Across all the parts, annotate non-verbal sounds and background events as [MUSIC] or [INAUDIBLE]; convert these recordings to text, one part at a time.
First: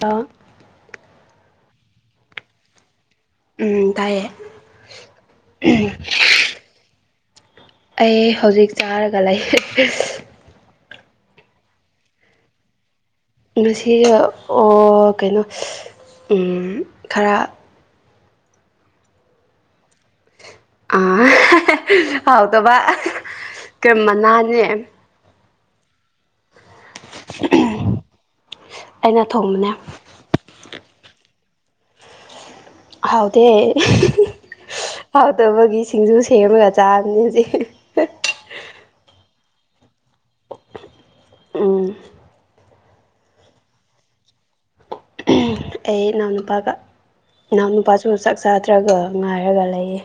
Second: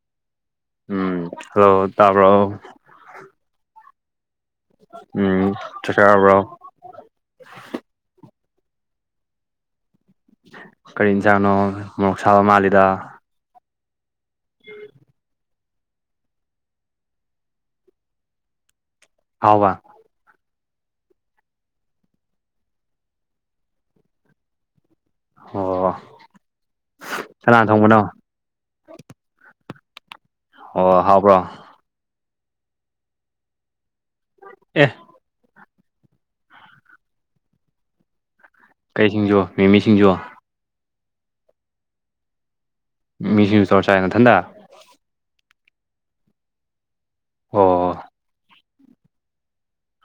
ꯇ ꯎꯝ ꯍꯜꯂꯣ ꯇꯥꯕ꯭ꯔꯣ ꯎꯝ ꯇꯥꯏꯌꯦ ꯎꯝ ꯆꯁꯔꯕ꯭ꯔꯣ ꯑꯩ ꯍꯧꯖꯤꯛ ꯆꯥꯔꯒ ꯂꯩ ꯀꯔꯤ ꯏꯆꯥꯥꯅꯣ ꯃꯣꯔꯣꯛ ꯁꯥꯕ ꯃꯥꯜꯂꯤꯗ ꯉꯁꯤ ꯑꯣ ꯀꯩꯅꯣ ꯈꯔ ꯐꯥꯎꯕ ꯑ ꯍꯥꯎꯗꯕ ꯀ ꯃꯅꯥꯅꯦ ꯑꯣ ꯀꯅꯥꯥꯟ ꯊꯣꯡꯕꯅꯣ ꯑꯩꯅ ꯊꯣꯡꯕꯅꯦ ꯑꯣ ꯍꯥꯎꯕ꯭ꯔꯣ ꯍꯥꯎꯗꯦ ꯑꯦ ꯍꯥꯎꯗꯕꯒꯤ ꯁꯤꯡꯖꯨ ꯁꯦꯝꯃꯒ ꯆꯥꯕꯅꯦꯁꯦ ꯀꯩꯁꯤꯡꯖꯣ ꯃꯃꯤꯁꯤꯡꯖꯣ ꯎꯝ ꯃꯤꯁꯤꯡꯁꯨ ꯆꯣꯔ ꯆꯥꯅꯊꯟꯇ ꯑꯩ ꯏꯅꯥꯎꯅꯨꯄꯥꯒ ꯑꯣ ꯏꯅꯥꯎꯅꯨꯄꯥꯁꯨ ꯆꯥꯛ ꯆꯥꯗ꯭ꯔꯒ ꯉꯥꯏꯔꯒ ꯂꯩꯌꯦ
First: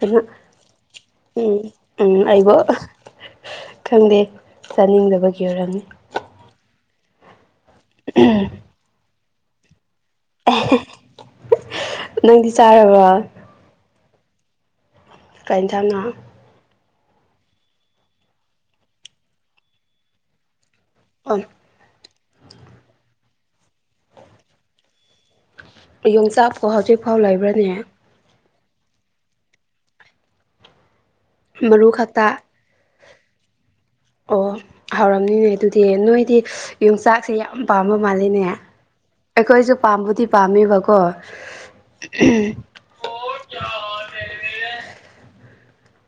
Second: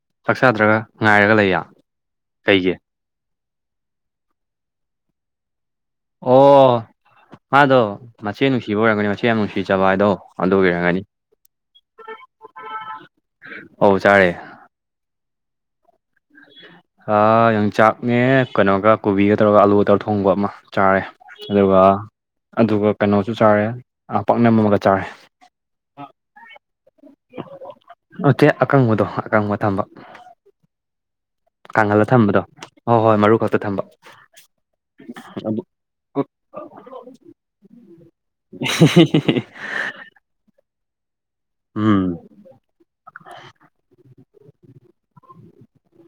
ꯑꯗꯨꯩꯅ ꯆꯥꯛ ꯆꯥꯗ꯭ꯔꯒ ꯉꯥꯏꯔꯒ ꯂꯩꯌꯦ ꯎ ꯎ ꯑꯩꯕ ꯀꯩꯒꯤ ꯈꯪꯗꯦ ꯆꯥꯅꯤꯡꯗꯕꯒꯤ ꯑꯣꯏꯔꯝꯅꯤ ꯑꯣ ꯃꯥꯗꯣ ꯎꯝ ꯃꯆꯦ ꯅꯨꯡꯁꯤꯕ ꯑꯣꯏꯔꯝꯒꯅꯤ ꯃꯆꯦ ꯌꯥꯝ ꯅꯨꯡꯁꯤꯖꯕ ꯍꯥꯏꯗꯣ ꯑꯗꯨꯒꯤ ꯑꯣꯏꯔꯝꯒꯅꯤ ꯅꯪꯗꯤ ꯆꯥꯔꯕ ꯍꯧ ꯆꯥꯔꯦ ꯀ ꯀꯥꯏꯅ ꯊꯪꯅ ꯑ ꯌꯥꯝꯡ ꯆꯥꯛꯅꯦ ꯀꯩꯅꯣꯒ ꯀꯣꯕꯤꯒ ꯇꯧꯔꯒ ꯑꯂꯨꯒ ꯇꯧꯔꯒ ꯊꯣꯡꯕ ꯑꯃ ꯆꯥꯔꯦ ꯑꯣ ꯑꯗꯨꯒ ꯑꯗꯨꯒ ꯀꯩꯅꯣꯁꯨ ꯆꯥꯔꯦ ꯄꯥꯛꯅꯝ ꯑꯃꯒ ꯆꯥꯔꯦ ꯌꯣꯡꯆꯥꯛꯀꯣ ꯍꯧꯖꯤꯛ ꯐꯥꯎ ꯂꯩꯕ꯭ꯔꯅꯦ ꯑꯣꯆꯦ ꯑꯀꯪꯕꯗꯣ ꯑꯀꯪꯕ ꯊꯝꯕ ꯀ ꯃꯔꯨ ꯀꯥꯡꯍꯜꯂ ꯈꯛꯇ ꯊꯝꯕꯗꯣ ꯍꯣꯏ ꯍꯣꯏ ꯃꯔꯨ ꯈꯛꯇ ꯊꯝꯕ ꯑꯣ ꯍꯧꯥꯎꯔꯝꯅꯤꯅꯦ ꯑꯗꯨ ꯑꯗꯨꯗꯤ ꯅꯣꯏꯗꯤ ꯌꯣꯡꯆꯥꯛꯁꯦ ꯌꯥꯝ ꯄꯥꯝꯕ ꯃꯥꯜꯂꯤꯦꯅꯦ ꯍ ꯑꯩꯈꯣꯏꯁꯨ ꯄꯥꯝꯕꯨꯗꯤ ꯄꯥꯝꯃꯤꯕꯀꯣ ꯎꯝ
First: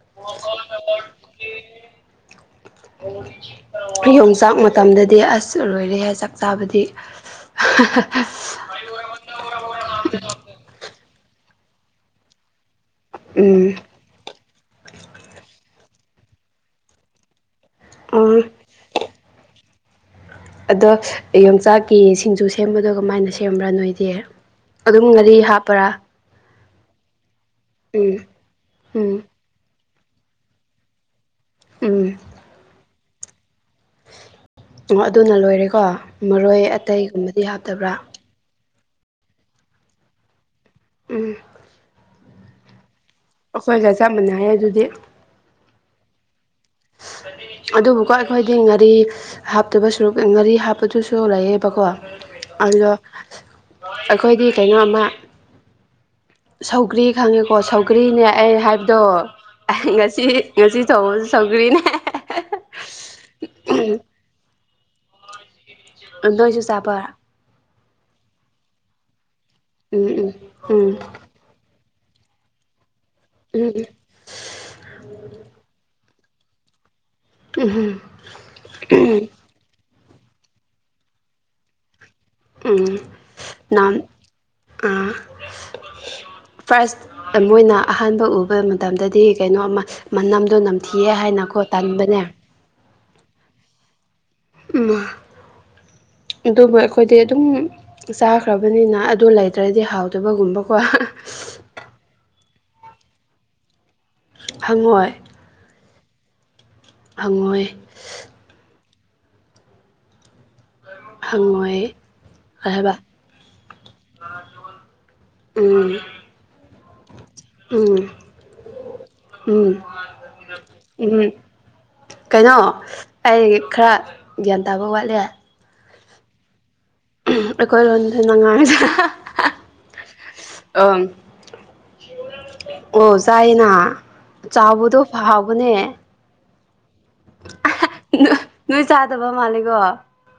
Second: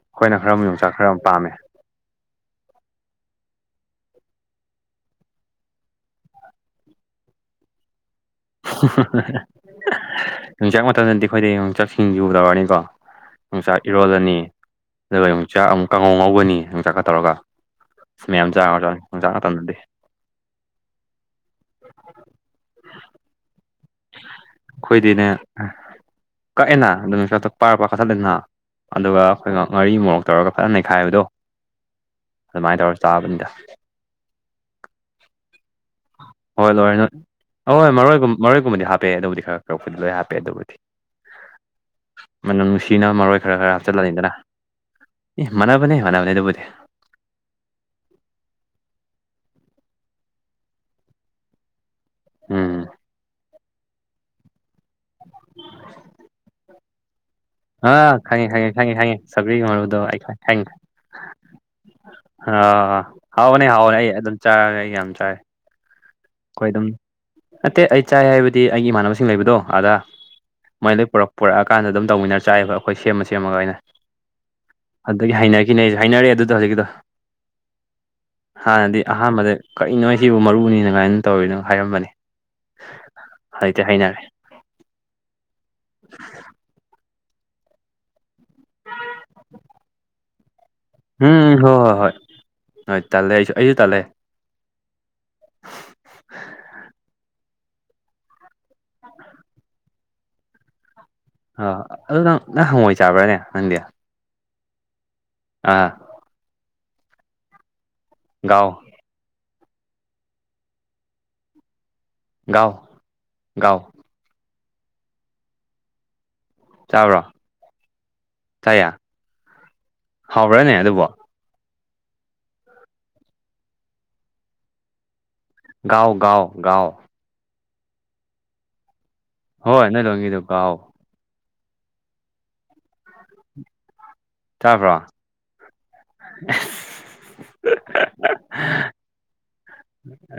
ꯑꯩꯈꯣꯏꯅ ꯈꯔ ꯑꯃ ꯌꯣꯡꯆꯥꯛ ꯈꯔ ꯑꯃ ꯄꯥꯝꯃꯦ ꯌꯣꯡꯆꯥꯛ ꯃꯇꯝꯗꯗꯤ ꯑꯁ ꯂꯣꯏꯔꯦ ꯍꯥꯏ ꯆꯥꯛ ꯆꯥꯕꯗꯤ [UNINTELLIGIBLE] ꯣꯡꯆꯥꯛ ꯃꯇꯝꯗꯗꯤ ꯑꯩꯈꯣꯏꯗꯤꯣꯡꯆꯥꯛ ꯁꯤꯡꯖꯨꯗꯧꯔꯅꯤꯀꯣ ꯎꯝ ꯌꯅꯨꯡꯆꯥꯛ ꯏꯔꯣꯜꯂꯅꯤ ꯑꯗꯨꯒ ꯌꯅꯨꯡꯆꯥꯛ ꯑꯃꯨꯛ ꯀꯥꯡꯉꯧ ꯉꯧꯒꯅꯤ ꯅꯨꯡꯆꯥꯛꯀ ꯇꯧꯔꯒ ꯑ ꯑꯣ ꯃꯌꯥꯝ ꯆꯥꯉ ꯆ ꯆꯥꯡꯥꯛ ꯃꯇꯝꯗꯗꯤ ꯑꯗꯣ ꯌꯣꯡꯆꯥꯛꯀꯤ ꯁꯤꯡꯖꯨ ꯁꯦꯝꯕꯗꯣ ꯀꯃꯥꯏꯅ ꯁꯦꯝꯕ꯭ꯔꯥ ꯅꯣꯏꯗꯤ ꯑꯗꯨꯝ ꯑꯩꯈꯣꯏꯗꯤꯅꯦ ꯉꯥꯔꯤ ꯍꯥꯞꯄ꯭ꯔꯥ ꯀꯛꯑꯦꯅ ꯑꯗꯨꯝ ꯄꯥꯔ ꯄ ꯎꯝ ꯀꯛꯊꯠꯂꯦꯅ ꯎꯝ ꯑꯗꯨꯒ ꯑꯩꯈꯣꯏ ꯉ ꯉꯥꯔꯤ ꯃꯣꯔꯣꯛ ꯇꯧꯔꯒ ꯐꯖ ꯅꯩꯈꯥꯏꯕꯗꯣ ꯎꯝ ꯑꯗꯨꯃꯥꯏꯅ ꯇꯧꯔ ꯇꯥꯕꯅꯤꯗ ꯑꯣ ꯑꯗꯨꯅ ꯂꯣꯏꯔꯦꯀꯣ ꯃꯔꯣꯏ ꯍꯣꯏ ꯂꯣꯏꯔꯦ ꯅꯣꯏ ꯑꯇꯩꯒꯨꯝꯕꯗꯤ ꯑꯍꯣꯏ ꯍꯥꯞꯇꯕ꯭ꯔꯥ ꯃꯔꯣꯏꯒꯨꯝ ꯃꯔꯣꯏꯒꯨꯝꯕꯗꯤ ꯍꯥꯞꯄꯦ ꯑꯗꯨꯕꯨꯗꯤ ꯈꯔ ꯈꯔ ꯐꯨꯟ ꯂꯣꯏ ꯍꯥꯞꯄꯦ ꯑꯗꯨꯕꯨꯗꯤ ꯎꯝ ꯃꯅꯝ ꯅꯨꯡꯁꯤꯅꯕ ꯃꯔꯣꯏ ꯈꯔ ꯈꯔ ꯑꯩꯈꯣꯏꯒ ꯆꯞ ꯍꯥꯞꯆꯜꯂꯅꯤꯗꯅ ꯃꯥꯟꯅꯩ ꯑꯗꯨꯗꯤ ꯑꯦ ꯃꯥꯟꯅꯕꯅꯦ ꯃꯥꯟꯅꯕꯅꯦ ꯑꯗꯨꯕꯨꯗꯤ ꯑꯗꯨꯕꯨꯀꯣ ꯑꯩꯈꯣꯏꯗꯤ ꯉꯥꯔꯤ ꯍꯥꯞꯇꯕ ꯁꯨ ꯉꯥꯔꯤ ꯍꯥꯞꯄꯗꯨꯁꯨ ꯂꯩꯌꯦꯕꯀꯣ ꯎꯝ ꯑꯗꯣ ꯑꯩꯈꯣꯏꯗꯤ ꯀꯩꯅꯣ ꯑꯃ ꯁꯧꯒ꯭ꯔꯤ ꯈꯪꯉꯦꯀꯣ ꯑꯥ ꯁꯧꯒ꯭ꯔꯤꯅꯦ ꯈꯪꯉꯦ ꯑꯩ ꯈꯪꯉꯦ ꯈꯪꯉꯦ ꯍꯥꯏꯕꯗꯣ ꯈꯪꯉꯦ ꯁꯧꯒ꯭ꯔꯤꯒꯤ ꯉꯁꯤ ꯉꯁꯤ ꯊꯧꯕꯁꯨ ꯁꯧꯒ꯭ꯔꯤꯅꯦ ꯍꯥ ꯍꯥꯎꯕꯅꯦ ꯍꯥꯕꯎꯅꯦ ꯑꯩ ꯑꯗꯨꯝ ꯆꯥꯒ ꯑꯩ ꯌꯥꯝ ꯆꯥꯏ ꯅꯣꯏꯁꯨ ꯑꯩꯈꯣꯏ ꯑꯗꯨꯝ ꯆꯥꯕ ꯅꯠꯇꯦ ꯑꯩ ꯆꯥꯏ ꯍꯥꯏꯕꯗꯤ ꯑꯩꯒꯤ ꯏꯃꯥꯟꯅꯕꯁꯤꯡ ꯂꯩꯕꯗꯣ ꯑꯥꯗꯥ ꯎꯝ ꯎꯝ ꯃꯣꯏ ꯂꯣꯏ ꯄꯨꯔꯛ ꯄꯨꯔꯛꯑꯀꯥꯟꯗ ꯑꯗꯨꯝ ꯇꯧꯃꯤꯟꯅꯔ ꯆꯥꯏꯌꯦꯕ ꯑꯩꯈꯣꯏ ꯁꯦꯝꯃ ꯁꯦꯝꯃꯒ ꯎꯝ ꯎꯝ ꯑꯣꯏꯅ ꯑꯗꯨꯒꯤ ꯍꯥꯏꯅꯒꯤꯅꯦ ꯑꯩꯖꯨ ꯍꯥꯏꯅꯔꯦ ꯑꯗꯨꯗꯣ ꯍꯧꯖꯤꯀꯤꯛꯇꯣ ꯎꯝ ꯎꯝ ꯎꯝ ꯍꯥꯟꯅꯗꯤ ꯑꯍꯥꯟꯕꯗ ꯀꯔꯤꯅꯣꯍꯦ ꯁꯤꯕꯨ ꯃꯔꯨꯅꯤꯅ ꯒꯥꯏꯅ ꯇꯧꯔꯤꯅꯣ ꯍꯥꯏꯔꯝꯕꯅꯦ ꯎꯝ ꯅꯝ ꯎꯝ ꯐꯥꯔꯁ ꯃꯣꯏꯅ ꯑꯍꯥꯟꯕ ꯎꯕ ꯃꯇꯝꯗꯗꯤ ꯀꯩꯅꯣ ꯑꯃ ꯃꯅꯝꯗꯣ ꯅꯝ ꯊꯤꯌꯦ ꯎꯝ ꯍꯥꯏꯅꯀꯣ ꯍꯣꯏ ꯍꯣꯏ ꯍꯣꯏ ꯇꯟꯕꯅꯦ ꯍꯣꯏ ꯇꯥꯜꯂꯦ ꯑꯩꯁꯨ ꯑꯩꯖꯨ ꯇꯜꯂꯦ ꯎꯝ ꯑꯗꯨꯕꯨ ꯑꯩꯈꯣꯏꯗꯤ ꯑꯗꯨꯝ ꯆꯥꯈ꯭ꯔꯥꯕꯅꯤꯅ ꯑꯗꯨ ꯂꯩꯇ꯭ꯔꯥꯗꯤ ꯍꯥꯎꯇꯕꯒꯨꯝꯕꯀꯣ ꯑꯥ ꯑꯗꯨ ꯅꯪ ꯅꯪ ꯍꯪꯉꯣꯏ ꯆꯥꯕ꯭ꯔꯥꯅꯦ ꯅꯪꯗꯤ ꯍꯪꯉꯣꯏ ꯑꯥ ꯍꯪꯉꯣꯏ ꯒꯥꯎ ꯍꯪꯉꯣꯏ ꯒꯥꯎ ꯀꯩ ꯍꯥꯏꯕ ꯒꯥꯎ [INAUDIBLE] ꯎꯝ ꯆꯥꯕ꯭ꯔꯣ ꯎꯝ ꯆꯥꯌꯦ ꯎꯝ ꯍꯥꯎꯕ꯭ꯔꯥꯅꯦ ꯑꯗꯨꯕꯨ ꯎꯝ ꯀꯩꯅꯣ ꯑꯩ ꯈꯔ ꯒ꯭ꯌꯥꯟ ꯇꯥꯕ ꯋꯥꯠꯂꯦ ꯒꯥꯎ ꯒꯥꯎ ꯒꯥꯎ ꯎꯝ ꯑꯩꯈꯣꯏ ꯂꯣꯟꯗ ꯅꯪ ꯉꯥꯡꯉꯤꯁꯦ ꯍꯣꯏ ꯅꯣꯏ ꯂꯣꯟꯒꯤꯗꯣ ꯒꯥꯎ ꯑꯥꯝ ꯑꯣ ꯆꯥꯌꯦꯅ ꯆꯥꯕ꯭ꯔꯣ ꯆꯥꯎꯕꯗꯣ ꯐꯥ ꯍꯥꯎꯕꯅꯦ ꯑꯁ ꯅꯣꯏ ꯅꯣꯏ ꯆꯥꯗꯕ ꯃꯥꯂꯦꯒꯣ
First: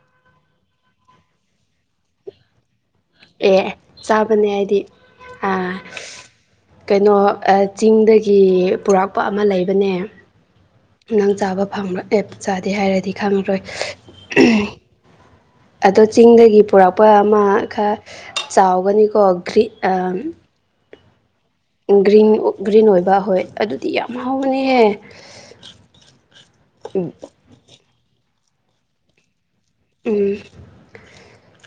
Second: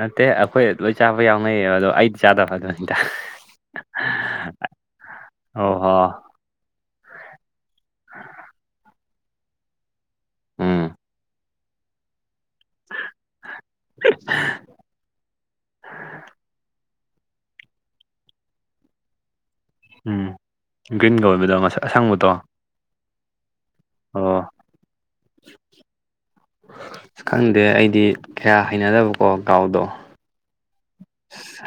ꯅꯠꯇꯦ ꯑꯩꯈꯣꯏ ꯂꯣꯏ ꯆꯥꯕ ꯌꯥꯎꯅꯩꯌꯦꯕ ꯑꯗꯣ ꯑꯩꯗꯤ ꯆꯥꯗꯕ ꯑꯗꯨ ꯑꯦ ꯆꯥꯕꯅꯦ ꯍꯥꯏꯗꯤ ꯑꯣ ꯑꯥ ꯍꯣ ꯀꯩꯅꯣ ꯑꯥꯠ ꯆꯤꯡꯗꯒꯤ ꯄꯨꯔꯛꯄ ꯑꯃ ꯂꯩꯕꯅꯦ ꯎꯝ ꯅꯪ ꯆꯥꯕ ꯐꯪꯕ꯭ꯔꯥ ꯑꯦꯞ ꯆꯥꯗꯦ ꯍꯥꯏꯔꯗꯤ ꯈꯪꯉꯔꯣꯏ [UNINTELLIGIBLE] ꯑꯗꯣ ꯆꯤꯡꯗꯒꯤ ꯄꯨꯔꯛꯄ ꯑꯃ ꯈꯔ ꯆꯥꯎꯒꯅꯤꯀꯣ ꯒ꯭ꯔꯤꯠ ꯎꯝ ꯒꯔꯤꯟꯒ ꯑꯣꯏꯕꯗꯣ ꯉꯁꯥꯏ ꯑꯁꯪꯕꯗꯣ ꯒ꯭ꯔꯤꯟ ꯒ꯭ꯔꯤꯟ ꯑꯣꯏꯕ ꯍꯣꯏ ꯑꯗꯨ ꯇꯤ ꯌꯥꯝ ꯑꯣ ꯍꯥꯎꯕꯅꯤꯍꯦ ꯑꯁ ꯈꯪꯗꯦ ꯑꯩꯗꯤ ꯀꯌꯥ ꯍꯩꯅꯗꯕꯀꯣ ꯒꯥꯎꯗꯣ ꯎꯝ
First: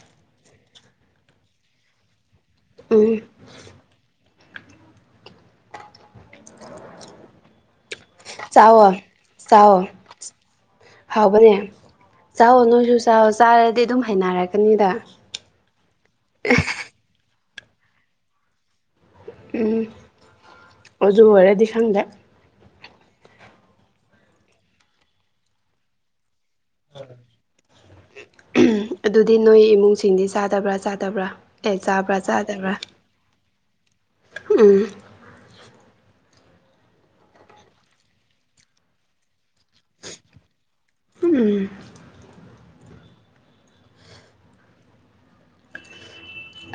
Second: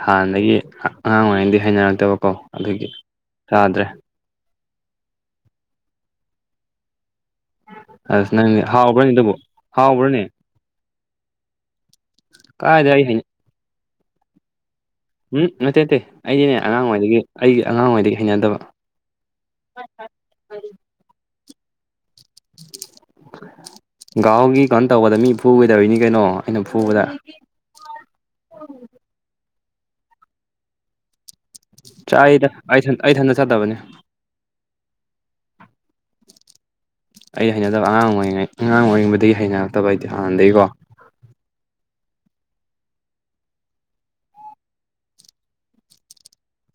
ꯍꯥꯟꯅꯗꯒꯤ ꯑꯉꯥꯡ ꯑꯣꯏꯔꯤꯉꯩꯗꯤ ꯍꯩꯅꯔꯛꯇꯕꯀꯣ ꯑꯗꯨꯒꯤ ꯎꯝ ꯌꯥꯥꯗ꯭ꯔꯦ ꯑꯁ ꯅꯪ ꯆꯥꯎꯋꯣ ꯍꯥꯎꯕ꯭ꯔꯅꯦ ꯑꯗꯨꯕꯨ ꯆꯥꯎꯋꯣ ꯍꯥꯎꯕ꯭ꯔꯅꯦ ꯍꯥꯎꯕꯅꯦ ꯆꯥꯛꯑꯣ ꯀꯥꯏꯗ ꯅꯣꯏꯁꯨ ꯑꯩ ꯍꯩ ꯆꯥꯛꯑꯣ ꯆꯥꯔꯗꯤ ꯑꯗꯨꯝ ꯍꯩꯅꯔꯛꯀꯅꯤꯗ ꯎꯝ ꯅꯠꯇꯦ ꯅꯇꯩ ꯑꯩꯗꯤꯅꯦ ꯑꯉꯥꯡꯉꯩꯗꯒꯤ ꯑꯩꯒꯤ ꯑꯉꯥꯡꯉꯩꯗꯒꯤ ꯍꯩꯅꯗꯕ ꯑꯣꯖꯨ ꯑꯣꯏꯔꯗꯤ ꯈꯪꯗꯦ ꯒꯥꯎꯒꯤ ꯀꯩꯅꯣ ꯇꯧꯕꯗ ꯃꯤ ꯐꯨꯒꯗꯧꯔꯤꯅꯤ ꯀꯩꯅꯣ ꯑꯩꯅ ꯐꯨꯕꯗ ꯑꯗꯨꯗꯤ ꯅꯣꯏ ꯏꯃꯨꯡꯁꯤꯡꯗꯤ ꯆꯥꯗꯕ꯭ꯔꯥ ꯆꯥꯗꯕ꯭ꯔꯥ ꯑꯦ ꯆꯥꯕ꯭ꯔꯥ ꯆꯥꯏꯗ ꯆꯥꯗꯕ꯭ꯔꯥ ꯑꯩ ꯑꯩ ꯊꯟꯗ ꯆꯠꯇꯕꯅꯦ ꯎꯝ ꯑꯩꯗꯤ ꯍꯩꯅꯗꯕ ꯑꯉꯥꯡ ꯑꯣꯏꯔꯤꯉꯩ ꯑꯉꯥꯡ ꯑꯣꯏꯔꯤꯩꯗꯒꯤ ꯍꯩꯅꯔꯛꯇꯕ ꯑꯩꯗꯤ ꯍꯥꯟꯅꯗꯒꯤꯀꯣ ꯎꯝ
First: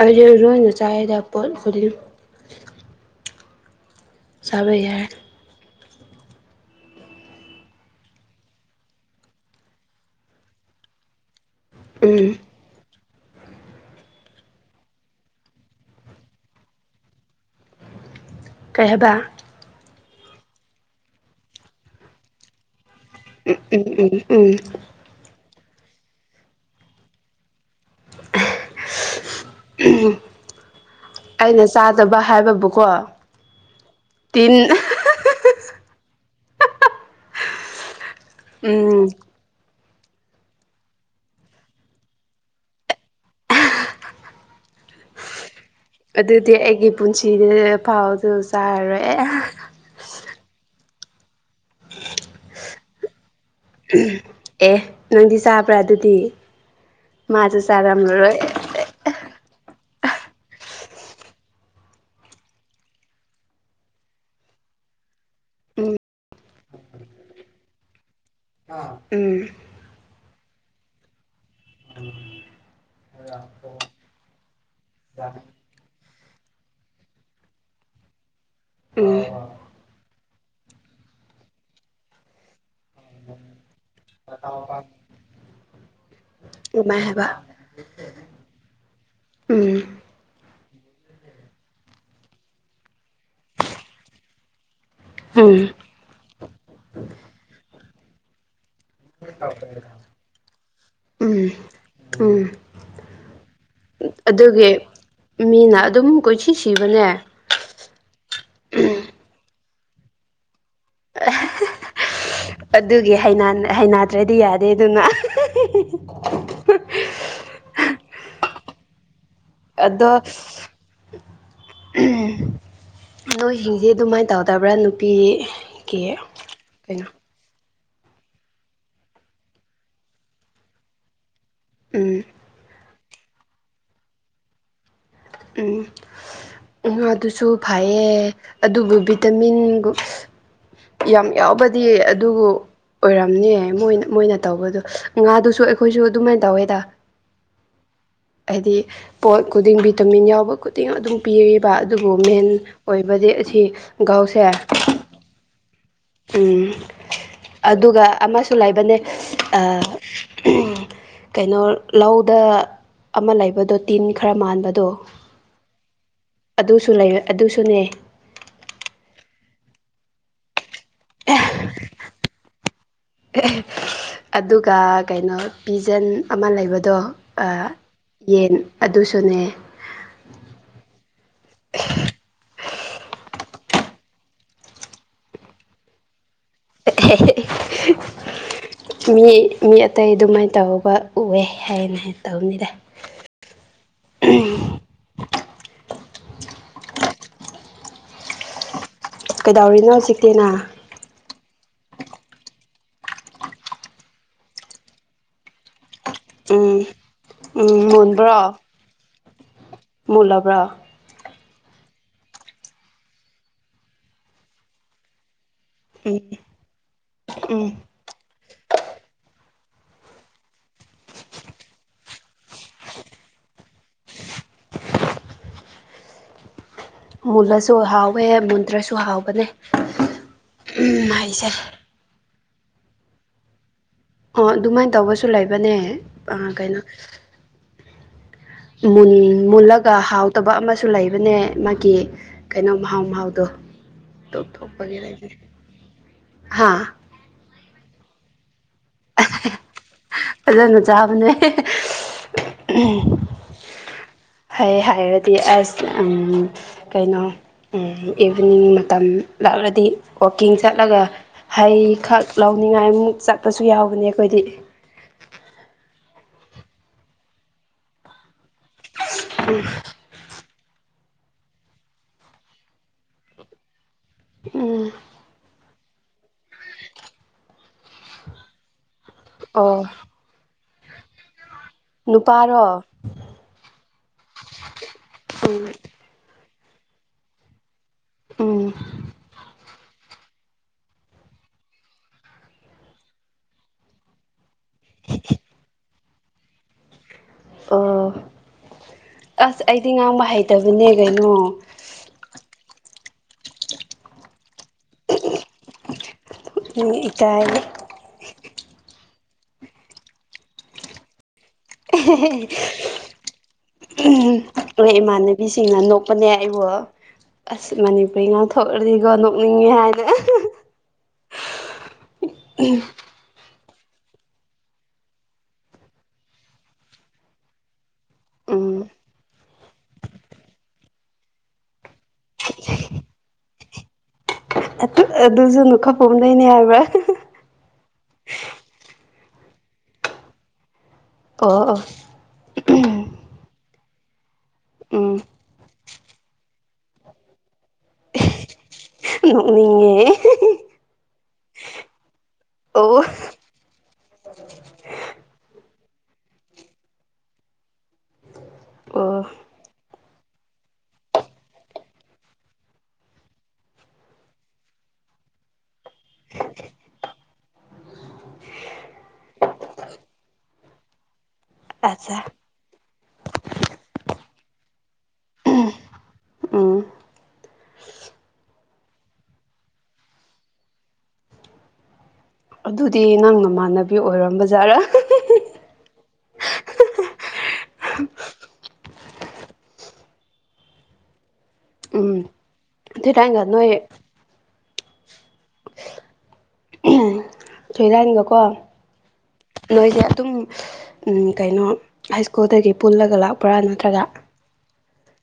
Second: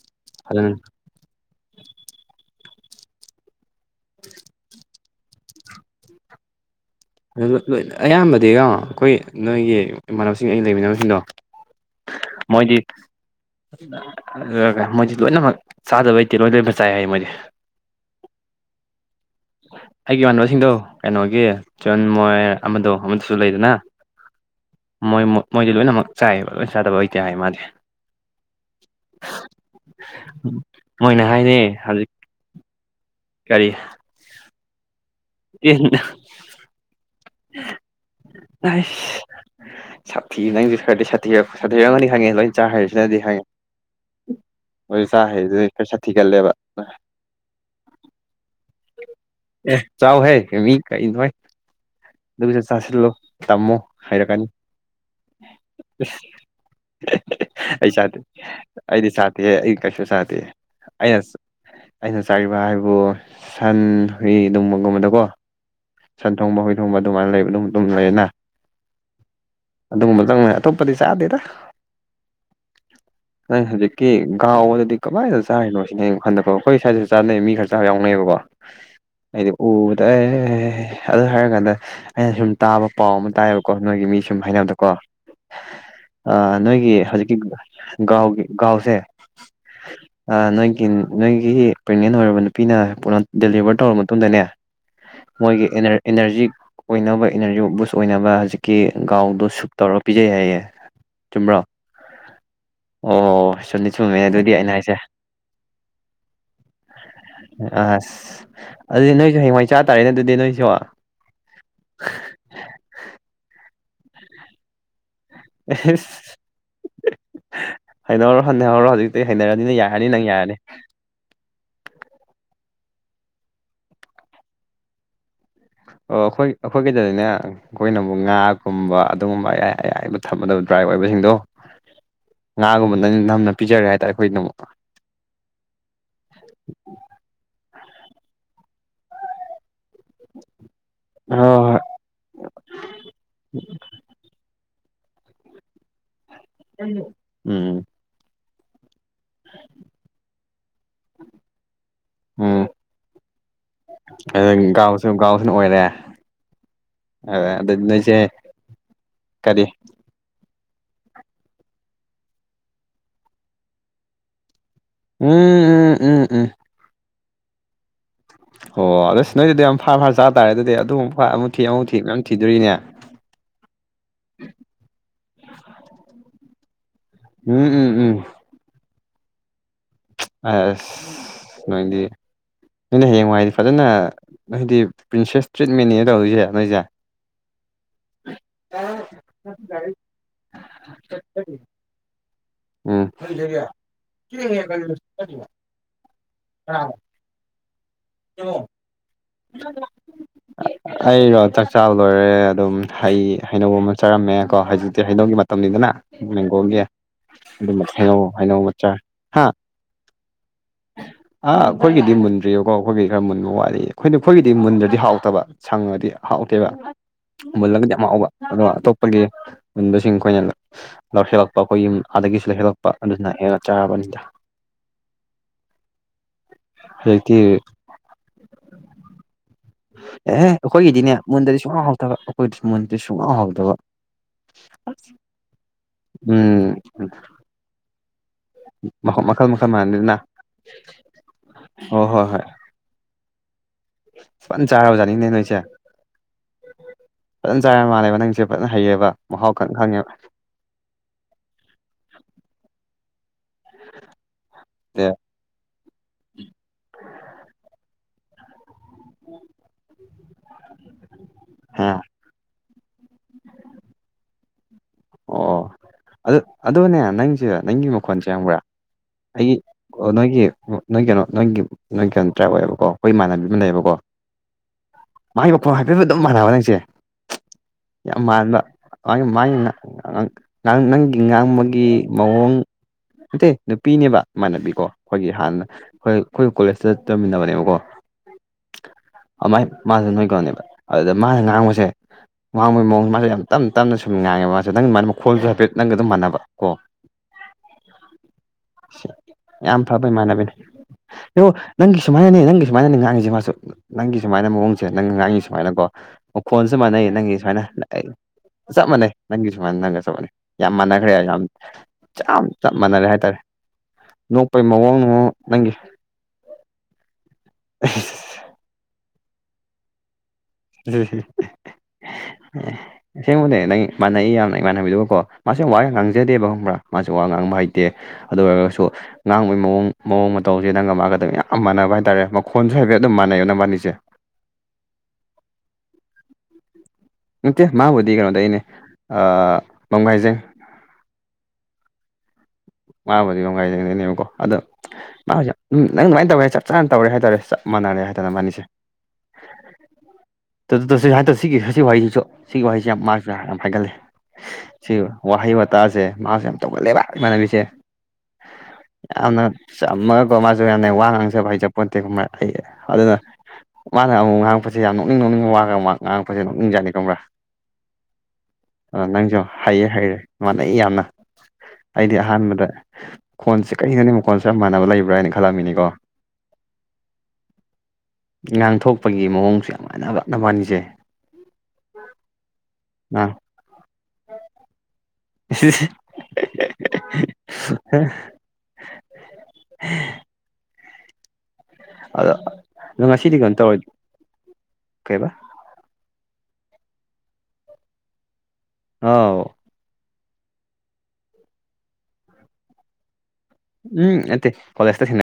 ꯑꯗꯤ ꯑꯗꯨꯅ ꯔꯣꯑꯅ ꯆꯥꯗ ꯄꯣꯠ ꯐꯂꯤ ꯆ ꯌꯥꯏ ꯑꯗꯨꯣꯏ ꯑꯌꯥꯝꯕꯗꯤꯀꯣ ꯑꯩꯈꯣꯏ ꯅꯣꯏꯒꯤ ꯏꯃꯥꯟꯅꯕꯁꯤꯡ ꯑꯩ ꯂꯩꯃꯤꯟꯅꯕꯁꯤꯡꯗꯣ ꯎꯝ ꯃꯣꯏꯗꯤ ꯃꯣꯏꯗꯤ ꯂꯣꯏꯅꯃꯛ ꯆꯥꯗꯕꯩꯇꯦ ꯂꯣꯏ ꯂꯣꯏꯃꯛ ꯆꯥꯏ ꯍꯥꯏ ꯃꯣꯏꯗꯤ ꯀꯩ ꯍꯥꯏꯕ ꯑꯩꯒꯤ ꯏꯃꯥꯟꯅꯕꯁꯤꯡꯗꯣ ꯀꯩꯅꯣꯒꯤ ꯆꯟ ꯃꯣꯏꯔ ꯑꯃꯗꯣ ꯑꯃ ꯎꯝ ꯎꯝ ꯎꯝ ꯎꯝ ꯃꯣꯏ ꯃꯣꯏꯗꯤ ꯂꯣꯏꯅꯃꯛ ꯆꯥꯏꯑꯕ ꯂꯣꯏꯅ ꯆꯥꯗꯕ ꯑꯣꯏꯇ ꯍꯥꯏ ꯃꯥꯗꯤ ꯃꯣꯏꯅ ꯍꯥꯏꯅꯦ ꯑꯩꯅ ꯍꯧꯖꯤꯛ ꯆꯥꯗꯕ ꯍꯥꯏꯕꯕꯨꯀꯣ ꯀꯒꯥꯔꯤ ꯇꯤꯟ ꯏꯟꯅ ꯑꯥꯏ ꯎꯝ ꯁꯥꯊꯤ ꯅꯪꯗꯤ ꯈꯔꯗꯤ ꯁꯥꯊꯤꯔ ꯁꯥꯊꯤꯔ ꯑꯅꯤ ꯍꯪꯉꯦ ꯂꯣꯏꯅ ꯆꯥꯛ ꯍꯥꯏꯔꯤꯁꯤꯅꯗꯤ ꯍꯪꯉꯦ ꯩꯁꯥ ꯍꯥꯏ ꯑꯗꯨ ꯑꯗꯨꯗꯤ ꯑꯩꯒꯤ ꯄꯨꯟꯁꯤꯗ ꯐꯥꯎꯗ ꯆꯥꯔꯣꯏꯦ ꯑꯦ ꯆꯥꯎꯥꯎ ꯍꯦ ꯀ ꯏꯚꯥꯏ ꯑꯗꯨꯒꯤꯁꯠ ꯆꯥꯁꯤꯜꯂꯣ ꯇꯝꯃꯣ ꯍꯥꯏꯔꯛꯀꯅꯤ ꯑꯦ ꯅꯪꯗꯤ ꯆꯥꯕ꯭ꯔꯥ ꯑꯗꯨꯗꯤ ꯃꯥꯁꯨ ꯑꯩ ꯁꯥꯇ ꯆꯥꯔꯝꯂꯔꯣꯏ ꯑꯩꯗꯤ ꯁꯥꯇ ꯍ ꯑꯩ ꯀꯁꯨ ꯁꯥꯇ ꯑ ꯑꯩꯅ ꯆꯥꯔꯤꯕ ꯍꯥꯏꯕꯨ ꯁꯟ ꯍꯨꯏ ꯑꯗꯨꯒꯨꯝꯕꯒꯨꯝꯕꯗꯀꯣ ꯎꯝ ꯁꯟ ꯊꯣꯡꯕ ꯍꯨꯏ ꯊꯣꯡꯕ ꯑꯗꯨꯃꯥꯏꯅ ꯂꯩꯕ ꯑꯗꯨꯝ ꯑꯗꯨꯝ ꯂꯩꯌꯦꯅ ꯑ ꯎꯝ ꯑꯗꯨꯒꯨꯝꯕꯗꯪꯅ ꯑꯇꯣꯞꯄꯗꯤ ꯆꯥꯗꯦꯗ [UNINTELLIGIBLE] ꯅꯪ ꯍꯧꯖꯤꯛꯀꯤ ꯒꯥꯎꯗꯗꯤ ꯀꯃꯏꯗ ꯆꯥꯔꯤꯅꯣ ꯁꯤꯅꯦ ꯍꯟꯗꯕ ꯑꯩꯈꯣꯏ ꯁ꯭ꯋꯥꯏꯗꯁꯨ ꯆꯥꯅꯩꯌꯦ ꯃꯤ ꯈꯔꯁꯨ ꯌꯥꯎꯅꯩꯌꯦꯕꯀꯣ ꯎꯝ ꯍꯥꯏꯗꯤ ꯎꯕꯗ ꯑꯦ ꯑꯗꯨ ꯍꯥꯏꯔ ꯀꯥꯟꯗ ꯑꯩꯅ ꯁꯨꯝ ꯇꯥꯕ ꯄꯥꯎ ꯑꯃ ꯇꯥꯏꯌꯦꯕꯀꯣ ꯅꯣꯏꯒꯤ ꯃꯤ ꯁꯨꯝ ꯍꯥꯏꯅꯕꯗꯀꯣ ꯅꯣꯏꯒꯤ ꯑꯗꯨꯃꯥꯏ ꯍꯥꯏꯕ ꯍꯧꯖꯤꯛꯀꯤ ꯒꯥꯎꯒꯤ ꯒꯥꯎꯁꯦ ꯎꯝ ꯅꯣꯏꯒꯤ ꯅꯣꯏꯒꯤ ꯄ꯭ꯔꯦꯒꯅꯦꯟ ꯑꯣꯏꯔꯕ ꯅꯨꯄꯤꯅ ꯄꯨ ꯗꯦꯂꯤꯚꯔ ꯇꯧꯔꯕ ꯃꯇꯨꯡꯗꯅꯦ ꯎꯝ ꯃꯣꯏꯒꯤ ꯏꯅꯔꯖꯤ ꯑꯣꯏꯅꯕ ꯏꯅꯔꯖꯤ ꯕꯨꯁ ꯑꯣꯏꯅꯕ ꯍꯧꯖꯤꯛꯀꯤ ꯒꯥꯎꯗꯣ ꯁꯨꯨꯞ ꯇꯧꯔꯒ ꯄꯤꯖꯩ ꯍꯥꯏꯌꯦ ꯎꯝ ꯆꯨꯝꯕ꯭ꯔꯣ ꯎꯝ ꯑꯣ ꯆꯨꯝꯃꯦ ꯑꯗꯨꯗꯤ ꯑꯗꯨꯒꯤ ꯑꯩꯅ ꯍꯥꯏꯁꯦ ꯃꯤꯅ ꯑꯗꯨꯝ ꯀꯣꯏꯁꯤ ꯁꯤꯕꯅꯦ ꯑꯁ ꯑꯗꯨꯗꯤ ꯅꯣꯏꯁꯨ ꯍꯌꯦꯋꯥꯏ ꯆꯥ ꯇꯥꯔꯦꯅꯦ ꯑꯗꯨꯗꯤ ꯅꯣꯏꯁꯨ ꯍ ꯑꯗꯨꯒꯤ ꯍꯩꯅꯥꯗ꯭ꯔꯗꯤ ꯌꯥꯗꯦ ꯑꯗꯨꯅ ꯍꯥꯏꯥꯏꯅ ꯁꯗꯦꯍ ꯍꯥꯏꯖꯤ ꯑꯗꯨꯇꯩ ꯍꯩꯅꯔꯅꯤꯅ ꯌꯥꯔꯅꯤ ꯅꯪ ꯌꯥꯔꯅꯤ ꯅꯣꯏ ꯍꯤꯡꯁ ꯑꯗꯨꯃꯥꯏꯅ ꯇꯧꯗꯕ꯭ꯔꯥ ꯅꯨꯄꯤ ꯑꯣ ꯑꯩꯈꯣꯏ ꯑꯩꯈꯣꯏ ꯀꯩꯗꯗꯤꯅꯦ ꯑꯩꯈꯣꯏꯅꯕꯨꯨꯛ ꯉꯥꯀꯨꯝꯕ ꯑꯗꯨꯒꯨꯝꯕ ꯑꯌꯥ ꯑꯌꯥꯏꯕ ꯊꯝꯃꯗꯕ ꯗ꯭ꯔꯥꯏꯕ ꯑꯣꯏꯕꯁꯤꯡꯗꯣ ꯎꯝ ꯉꯥꯒꯨꯝꯕ ꯅꯪ ꯅꯝꯅ ꯄꯤꯖꯔꯒꯦ ꯍꯥꯏꯇꯥꯔꯦ ꯑꯩꯈꯣꯏ ꯅ ꯑꯃꯨꯀ ꯎ ꯑꯗꯨꯁꯨ ꯐꯩꯌꯦ ꯑꯗꯨꯕꯨ ꯚꯤꯇꯥꯃꯤꯟꯒ ꯌꯥꯝ ꯌꯥꯎꯕꯗꯤ ꯑꯗꯨꯕꯨ ꯑꯣꯏꯔꯝꯅꯦ ꯃꯣꯏꯅ ꯇꯧꯕꯗꯣ ꯉꯥꯗꯨꯁꯨ ꯑꯩꯈꯣꯏꯁꯨ ꯑꯗꯨꯃꯥꯏꯅ ꯇꯧꯋꯦꯗ ꯎꯝ ꯍꯥꯏꯗꯤ ꯄꯣꯠ ꯈꯨꯗꯤꯡ ꯚꯤꯇꯃꯤꯟ ꯌꯥꯎ ꯑꯕ ꯈꯨꯗꯤꯡ ꯑꯗꯨꯝ ꯄꯤꯔꯤꯕ ꯑꯗꯨꯕꯨ ꯃꯦꯟ ꯎꯝ ꯑꯣꯏꯕꯗꯤ ꯑꯁꯤ ꯒꯥꯎꯁꯦ ꯁꯨꯝ ꯒꯥꯎꯁꯤꯅ ꯑꯣꯏꯔꯦ ꯎꯝ ꯑꯗꯩ ꯑꯗꯨꯒ ꯅꯣꯏꯁꯦ ꯑꯃꯁꯨ ꯂꯩꯕꯅꯦ ꯀꯔꯤ ꯀꯩꯅꯣ ꯂꯧꯗ ꯑꯃ ꯂꯩꯕꯗꯣ ꯇꯤꯟ ꯈꯔ ꯃꯥꯟꯕꯗꯣ ꯎꯝ ꯎꯝ ꯎꯝ ꯎꯝ ꯎꯝ ꯑꯗꯨꯁꯨ ꯂꯩ ꯑꯗꯨꯁꯨꯅꯦ ꯑꯣ ꯑꯗꯣ ꯁꯤ ꯅꯣꯏꯗꯨꯗꯤ ꯌꯥꯝ ꯐꯥ ꯐꯥꯔ ꯆꯥ ꯇꯔꯦ ꯑꯗꯨꯗꯤ ꯑꯗꯨꯨꯛ ꯐ ꯑꯃꯨ ꯊꯤ ꯑꯃꯨ ꯊꯤ ꯃ ꯌꯥꯝꯌꯥꯝ ꯊꯤꯗꯣꯏꯔꯤꯅꯦ ꯑꯗꯨꯒ ꯀꯩꯅꯣ ꯄꯤꯖꯟ ꯑꯃ ꯂꯩꯕꯗꯣ ꯎꯝ ꯎꯝ ꯎꯝ ꯌꯦꯟ ꯑꯗꯨꯁꯨꯅꯦ ꯑꯦꯁ ꯅꯣꯏꯗꯤ ꯅꯣꯏꯅ ꯍꯌꯦꯡꯋꯥꯏꯗꯤ ꯐꯖꯅ ꯍꯥꯏꯗꯤ ꯄ꯭ꯔꯤꯟꯁꯦꯁ ꯇ꯭ꯔꯤꯠꯃꯟꯅꯦ ꯇꯧꯣꯏꯁꯦ ꯉꯏꯖꯥ ꯃꯤ ꯃꯤ ꯑꯇꯩ ꯑꯗꯨꯃꯥꯏꯅ ꯇꯧꯕ ꯎꯑꯦ ꯍꯥꯏꯅ ꯍꯥꯏ ꯇꯧꯅꯤꯗ ꯎꯉ ꯑꯥ ꯌꯦꯣ ꯑꯁ ꯀꯩꯗꯧꯔꯤꯅꯣ ꯍꯧꯖꯤꯛꯇꯤꯅ ꯑꯩꯔꯣ ꯆꯥꯛ ꯆꯥꯕ ꯂꯣꯏꯔꯦ ꯑꯗꯨꯝ ꯍ ꯍꯩꯅꯧ ꯑꯃ ꯆꯥꯔꯝꯃꯦ ꯀꯣ ꯍꯧꯖꯤꯛꯇꯤ ꯍꯩꯅꯧꯒꯤ ꯃꯇꯝꯅꯤꯗꯅ ꯃꯦꯡꯒꯣꯒꯤ ꯎꯝ ꯎꯝ ꯑꯗꯨꯩꯅꯧ ꯃꯨꯟꯕ꯭ꯔꯣ ꯍꯥꯏꯩꯅꯧ ꯃꯆꯥ ꯍꯥ ꯃꯨꯜꯂꯕ꯭ꯔꯣ ꯑꯥ ꯑꯩꯈꯣꯏꯒꯤꯗꯤ ꯃꯨꯟꯗ꯭ꯔꯤꯑꯀꯣ ꯑꯩꯈꯣꯏꯒꯤ ꯈꯔ ꯃꯨꯟꯕ ꯋꯥꯠꯂꯤ ꯑꯩꯈꯣꯏ ꯑꯩꯈꯣꯏꯒꯤꯗꯤ ꯃꯨꯟꯗ꯭ꯔꯗꯤ ꯍꯥꯎꯇꯕ ꯁꯪꯉꯗꯤ ꯎꯝ ꯍꯥꯎꯇꯦꯕ ꯎꯝ ꯍꯃꯜꯂꯒꯗꯤ ꯑꯃ ꯍꯥꯎꯕ ꯑꯗꯣ ꯑꯇꯣꯞꯄꯒꯤ ꯍꯟꯕꯁꯤꯡ ꯑꯩꯈꯣꯏꯅ ꯂꯧꯁꯤꯜꯂꯛꯄ ꯑꯩꯈꯣꯏ ꯌꯨꯝ ꯑꯥꯗꯒꯤꯁꯨ ꯂꯧꯁꯤꯜꯂꯛꯄ ꯑꯗꯨꯅ ꯍꯦꯟꯅ ꯆꯥꯔꯕꯅꯤꯗ ꯍꯧꯖꯤꯛꯇꯤ ꯃꯨꯜꯂꯁꯨ ꯍꯥꯎꯋꯦ ꯃꯨꯟꯇ꯭ꯔꯁꯨ ꯍꯥꯎꯕꯅꯦ ꯑꯦꯍꯦ ꯑꯩꯈꯣꯏꯒꯤꯗꯤꯅꯦ ꯍꯩꯁꯦ ꯃꯨꯟꯗꯗꯤ ꯁꯨꯡ ꯉꯥꯎ ꯍꯥꯎꯗꯕ ꯑꯩꯈꯣꯏ ꯃꯨꯟꯗꯗꯤ ꯁꯨꯡ ꯉꯥꯎ ꯍꯥꯎꯗꯕ ꯑꯣ ꯑꯗꯨꯃꯥꯏꯅ ꯇꯧꯕꯁꯨ ꯂꯩꯕꯅꯦ ꯎꯝ ꯀꯩꯅꯣ ꯃꯈꯜ ꯃꯈꯜ ꯃꯈꯜ ꯃꯨꯜꯂꯒ ꯃꯥꯟꯅꯗꯦꯗꯅ ꯍꯥꯎꯇꯕ ꯑꯃꯁꯨ ꯂꯩꯕꯅꯦ ꯃꯥꯒꯤ ꯍꯣꯏ ꯍꯣꯏ ꯍꯣꯏ ꯀꯩꯅꯣ ꯃꯍꯥꯎ ꯃꯍꯥꯎꯗꯣ ꯇꯣꯞ ꯐꯖꯅ ꯇꯣꯛꯄꯒꯤ ꯆꯥꯔꯕꯖꯥꯠꯅꯤꯅꯦ ꯂꯩꯦ ꯅꯣꯏꯁꯦ ꯍꯥ ꯐꯖꯅ ꯆꯥꯏꯔ ꯃꯥꯜꯂꯦ ꯃ ꯅꯪꯁꯦ ꯐꯖꯅ ꯍꯩꯌꯦꯕ ꯃꯍꯥꯎ ꯈꯪ ꯈꯪꯉꯦꯕ ꯐꯖꯅ ꯆꯥꯕꯅꯦ ꯍꯩ ꯑꯦ ꯍꯥꯏꯔꯗꯤ ꯑꯁ ꯀꯩꯅꯣ ꯏꯚꯤꯅꯤꯡ ꯃꯇꯝ ꯂꯥꯛꯂꯗꯤ ꯋꯥꯛꯀꯤꯡ ꯆꯠꯂꯒ ꯍꯩ ꯍꯥ ꯈꯛ ꯂꯧꯅꯤꯡꯉꯥꯏꯃꯨꯛ ꯆꯠꯄꯁꯨ ꯌꯥꯎꯒꯅꯤ ꯑꯩꯈꯣꯏꯗꯤ ꯑꯣ ꯑꯗꯨ ꯑꯗꯨꯅꯦ ꯅꯪꯁꯦ ꯅꯪꯒꯤ ꯃꯈꯣꯟꯁꯦ ꯍꯪꯕ꯭ꯔꯥ ꯑꯩꯒꯤ ꯑꯣ ꯅꯣꯏꯒꯤ ꯅꯣꯏ ꯀꯩꯅꯣ ꯅꯣꯏꯒꯤ ꯅꯣꯏ ꯀꯩꯅꯣ ꯇ꯭ꯔꯥꯏꯕ ꯑꯣꯏꯌꯦꯕꯀꯣ ꯑꯩꯈꯣꯏꯃꯥꯟꯅꯕꯤ ꯑꯃ ꯂꯩꯌꯦꯕꯀꯣ ꯎꯝ ꯃꯥꯒꯤ ꯃꯈꯣꯡ ꯍꯥꯏꯐꯦꯠꯕ ꯑꯗꯨꯝ ꯃꯥꯟꯅꯕ ꯅꯪꯁꯦ ꯌꯥꯝ ꯃꯥꯟꯕ ꯃꯥꯒꯤ ꯃꯥꯒꯤꯅ ꯑꯣ ꯪ ꯅꯪ ꯉꯥꯡ ꯒꯤ ꯃꯑꯣꯡ ꯅꯨꯄꯥꯔꯣ ꯅꯠꯇꯦ ꯅꯨꯄꯤꯅꯦꯕ ꯃꯃꯥꯟꯅꯕꯤꯀꯣ ꯑꯩꯈꯣꯏꯒꯤ ꯎꯝ ꯍꯥꯟꯅ ꯍꯣꯏ ꯑꯩꯈꯣꯏ ꯀꯣꯂꯦꯖꯇ ꯆꯠ ꯆꯃꯤꯟꯅꯕꯅꯦꯕꯀꯣ ꯎꯝ ꯑꯗꯨꯃꯥꯏ ꯃꯥꯁꯨ ꯅꯣꯏꯒꯧꯅꯦꯕ ꯑꯗꯨꯗ ꯃꯥꯅ ꯉꯥꯡꯕꯁꯦ ꯃꯥꯡꯕꯩ ꯃꯑꯣꯡꯁ ꯃꯥꯁꯦ ꯌꯥꯝ ꯇꯞ ꯇꯞꯅ ꯁꯨꯝ ꯉꯥꯡꯉꯦꯕ ꯃꯥꯁꯦ ꯅꯪ ꯃꯈꯣꯜꯁꯨ ꯍꯥꯏꯐꯦꯠ ꯅꯪꯒ ꯑꯗꯨꯝ ꯃꯥꯟꯅꯕ ꯀꯣ ꯑꯣ ꯑꯁ ꯌꯥꯝ ꯑꯩꯗꯤ ꯐꯕ ꯉꯥꯡꯕ ꯏꯃꯥꯟꯅꯕꯤꯅꯦ ꯍꯩꯇꯕꯅꯦ ꯀꯩꯅꯣ ꯑꯗꯣ ꯅꯪꯒꯤ ꯁꯨꯃꯥꯏꯅꯅꯦ ꯅꯪꯒꯤ ꯁꯨꯃꯥꯏꯅꯅꯦ ꯉꯥꯡꯉꯤꯁꯁꯤ ꯃꯥꯁꯨ ꯅꯪꯒꯤ ꯁꯨꯃꯥꯏꯅ ꯃꯑꯣꯡꯗ ꯁꯦ ꯅꯪ ꯉꯥꯡꯉꯤ ꯁꯨꯃꯥꯏꯅꯀꯣ ꯃꯈꯣꯟꯁꯨ ꯃꯥꯟꯅꯩ ꯅꯪꯒꯤ ꯏꯀꯥꯏ ꯁꯨꯃꯥꯏꯅ ꯆꯞ ꯃꯥꯟꯅꯩ ꯅꯪꯒꯤ ꯁꯨꯃꯥꯏꯅ ꯅꯪꯒ ꯆꯠꯄꯅꯦ ꯌꯥꯝ ꯃꯥꯟꯅꯈ꯭ꯔꯦ ꯌꯥꯝ ꯆ ꯆꯞ ꯃꯥꯟꯅꯔꯦ ꯍꯥꯏꯇꯥꯔꯦ ꯅꯣꯛꯄꯩ ꯑꯩꯣꯏ ꯃꯑꯣꯡ ꯅꯨꯡ ꯅꯪꯒꯤ ꯏꯃꯥꯟꯅꯕꯤꯁꯤꯡꯅ ꯅꯣꯛꯄꯅꯦ ꯑꯩꯕꯨ ꯑꯁ ꯃꯅꯤꯄꯨꯔꯤ ꯉꯥꯛ ꯊꯣꯛꯑꯁꯤꯀꯣ ꯅꯣꯛꯅꯤꯡꯉꯦ ꯍꯥꯏꯅ ꯎꯝ ꯎꯝ ꯑꯁꯦꯡꯕꯅꯦ ꯅꯪ ꯏꯃꯥꯟꯅꯩ ꯌꯥꯝꯅ ꯏꯃꯥꯟꯅꯕꯤꯗꯨꯕꯀꯣ ꯃꯥꯁꯦ ꯋꯥ ꯌꯥꯝ ꯉꯥꯡꯖꯗꯦꯕ ꯈꯪꯕ꯭ꯔꯥ ꯃꯥꯁꯦ ꯋꯥ ꯉꯥꯡꯕ ꯍꯩꯇꯦ ꯑꯗꯨ ꯎꯝ ꯑꯣꯏꯔꯒꯁꯨ ꯉꯥꯡꯕꯩ ꯃꯑꯣꯡ ꯃꯑꯣꯡ ꯃꯇꯧꯁꯦ ꯅꯪꯒ ꯃꯥꯒꯗꯕ ꯌꯥꯝ ꯃꯥꯟꯅꯕ ꯍꯥꯏ ꯇꯇꯥꯔꯦ ꯃꯈꯣꯟꯁꯨ ꯍꯥꯏꯐꯦꯠ ꯑꯗꯨꯝ ꯃꯥꯟꯅꯩꯣ ꯅꯪꯕꯥꯅꯤꯁꯦ ꯑꯗꯨꯁꯨ ꯑꯗꯨꯨ ꯈꯞꯄꯣꯝꯗꯩꯅꯦ ꯍꯥꯏꯕ꯭ꯔꯥ ꯅꯠꯇꯦ ꯃꯥꯕꯨꯗꯤ ꯀꯩꯅꯣꯗ ꯑꯩꯅꯦ ꯃꯪꯥꯏꯖꯪ ꯑꯣ ꯉꯥꯡꯕꯨꯗꯤ ꯌꯥꯝ ꯉꯥꯏꯗꯗꯅꯦꯕꯀꯣ ꯑꯗꯣ ꯎꯝ ꯃꯥꯁꯦ ꯎꯝ ꯅꯪ ꯑꯗꯨꯃꯥꯏꯅ ꯇꯧꯔꯦꯞ ꯆꯥꯅ ꯇꯧꯔꯦ ꯍꯥꯏꯇꯥꯔꯦ ꯆꯞ ꯃꯥꯟꯅꯔꯦ ꯍꯥꯏꯗꯅ ꯃꯥꯅꯤꯁꯦ ꯉ ꯑꯗꯨ ꯇꯁꯨ ꯍꯥꯏꯗꯔ ꯁꯤꯒꯤ ꯁꯤ ꯋꯥꯍꯩꯁꯤꯁꯨ ꯁꯤꯒꯤ ꯋꯥꯍꯩꯁꯤꯦ ꯑꯣ ꯌꯥꯝ ꯃꯥꯁꯨ ꯌꯥꯝ ꯍꯥꯏꯒꯠꯜꯂꯤ ꯁꯤ ꯋꯥꯍꯩ ꯋꯥꯇꯥꯁꯦ ꯃꯥꯁꯦ ꯌꯥꯝ ꯇꯧꯒꯜꯂꯦꯕ ꯏꯃꯥꯟꯅꯕꯤꯁꯦ ꯑꯣ ꯌꯥꯝꯅ ꯆꯝꯃꯒꯀꯣ ꯃꯥꯁꯨ ꯌꯥꯝꯅ ꯋꯥ ꯉꯥꯡꯖꯕ ꯍꯩꯖꯕꯄꯣꯠꯇꯦꯀ ꯑꯩ ꯑꯗꯨꯅ ꯃꯥꯅ ꯑꯃꯨꯛ ꯉꯥꯡꯛꯄꯁꯦ ꯌꯥꯝ ꯅꯣꯛꯅꯤꯡ ꯅꯣꯛꯅꯤꯡꯕ ꯋꯥꯒ ꯑꯃꯛ ꯉꯥꯡꯉꯛꯄꯁꯦ ꯅꯣꯛꯅꯤꯡꯖꯥꯠꯅꯤ ꯀꯪꯕ꯭ꯔꯥ ꯑ ꯅꯪꯁꯨ ꯍꯩꯌꯦ ꯍꯩꯔꯦ ꯏꯥꯟꯅꯩ ꯌꯥꯝꯅ ꯑꯩꯗꯤ ꯑꯠꯆꯥ ꯑꯍꯥꯟꯕꯗ ꯈꯣꯟꯁꯦ ꯀꯔꯤꯩꯅꯅꯤ ꯃꯈꯣꯟꯁꯤ ꯌꯥꯝ ꯃꯥꯟꯅꯕ ꯂꯩꯕ꯭ꯔꯥ ꯍꯥꯏꯅ ꯈꯜꯂꯝꯃꯤꯅꯤꯀꯣ ꯎꯝ ꯏ ꯉꯥꯡ ꯊꯣꯛꯄꯒꯤ ꯃꯑꯣꯡꯁꯨ ꯌꯥꯝꯃꯥꯏꯅ ꯑꯒꯛꯅꯕꯅꯤꯁꯦ ꯑꯗꯨꯗꯤ ꯑ ꯅꯪ ꯅꯃꯥꯟꯅꯕꯤ ꯑꯣꯏꯔꯝꯕ ꯖꯥꯠꯔꯥ [UNINTELLIGIBLE] ꯎꯝ ꯑꯗ ꯑꯗꯣ ꯉꯁꯤꯗꯤ ꯊꯣꯏꯔꯥꯡꯒ ꯀꯩꯅꯣ ꯅꯣꯏ ꯇꯧꯔ ꯀꯩꯕꯥ ꯁꯣꯏꯔꯅꯤꯒꯀꯣ ꯑꯥꯎ ꯅꯣꯏꯁꯦ ꯑꯗꯨꯝ ꯀꯩꯅꯣ ꯍꯥꯏ ꯁ꯭ꯀꯨꯜꯗꯒꯤ ꯄꯨꯜꯂꯒ ꯂꯥꯛꯄ ꯎꯝ ꯑꯠꯇꯦ ꯀꯂꯦꯁ ꯊꯤꯟ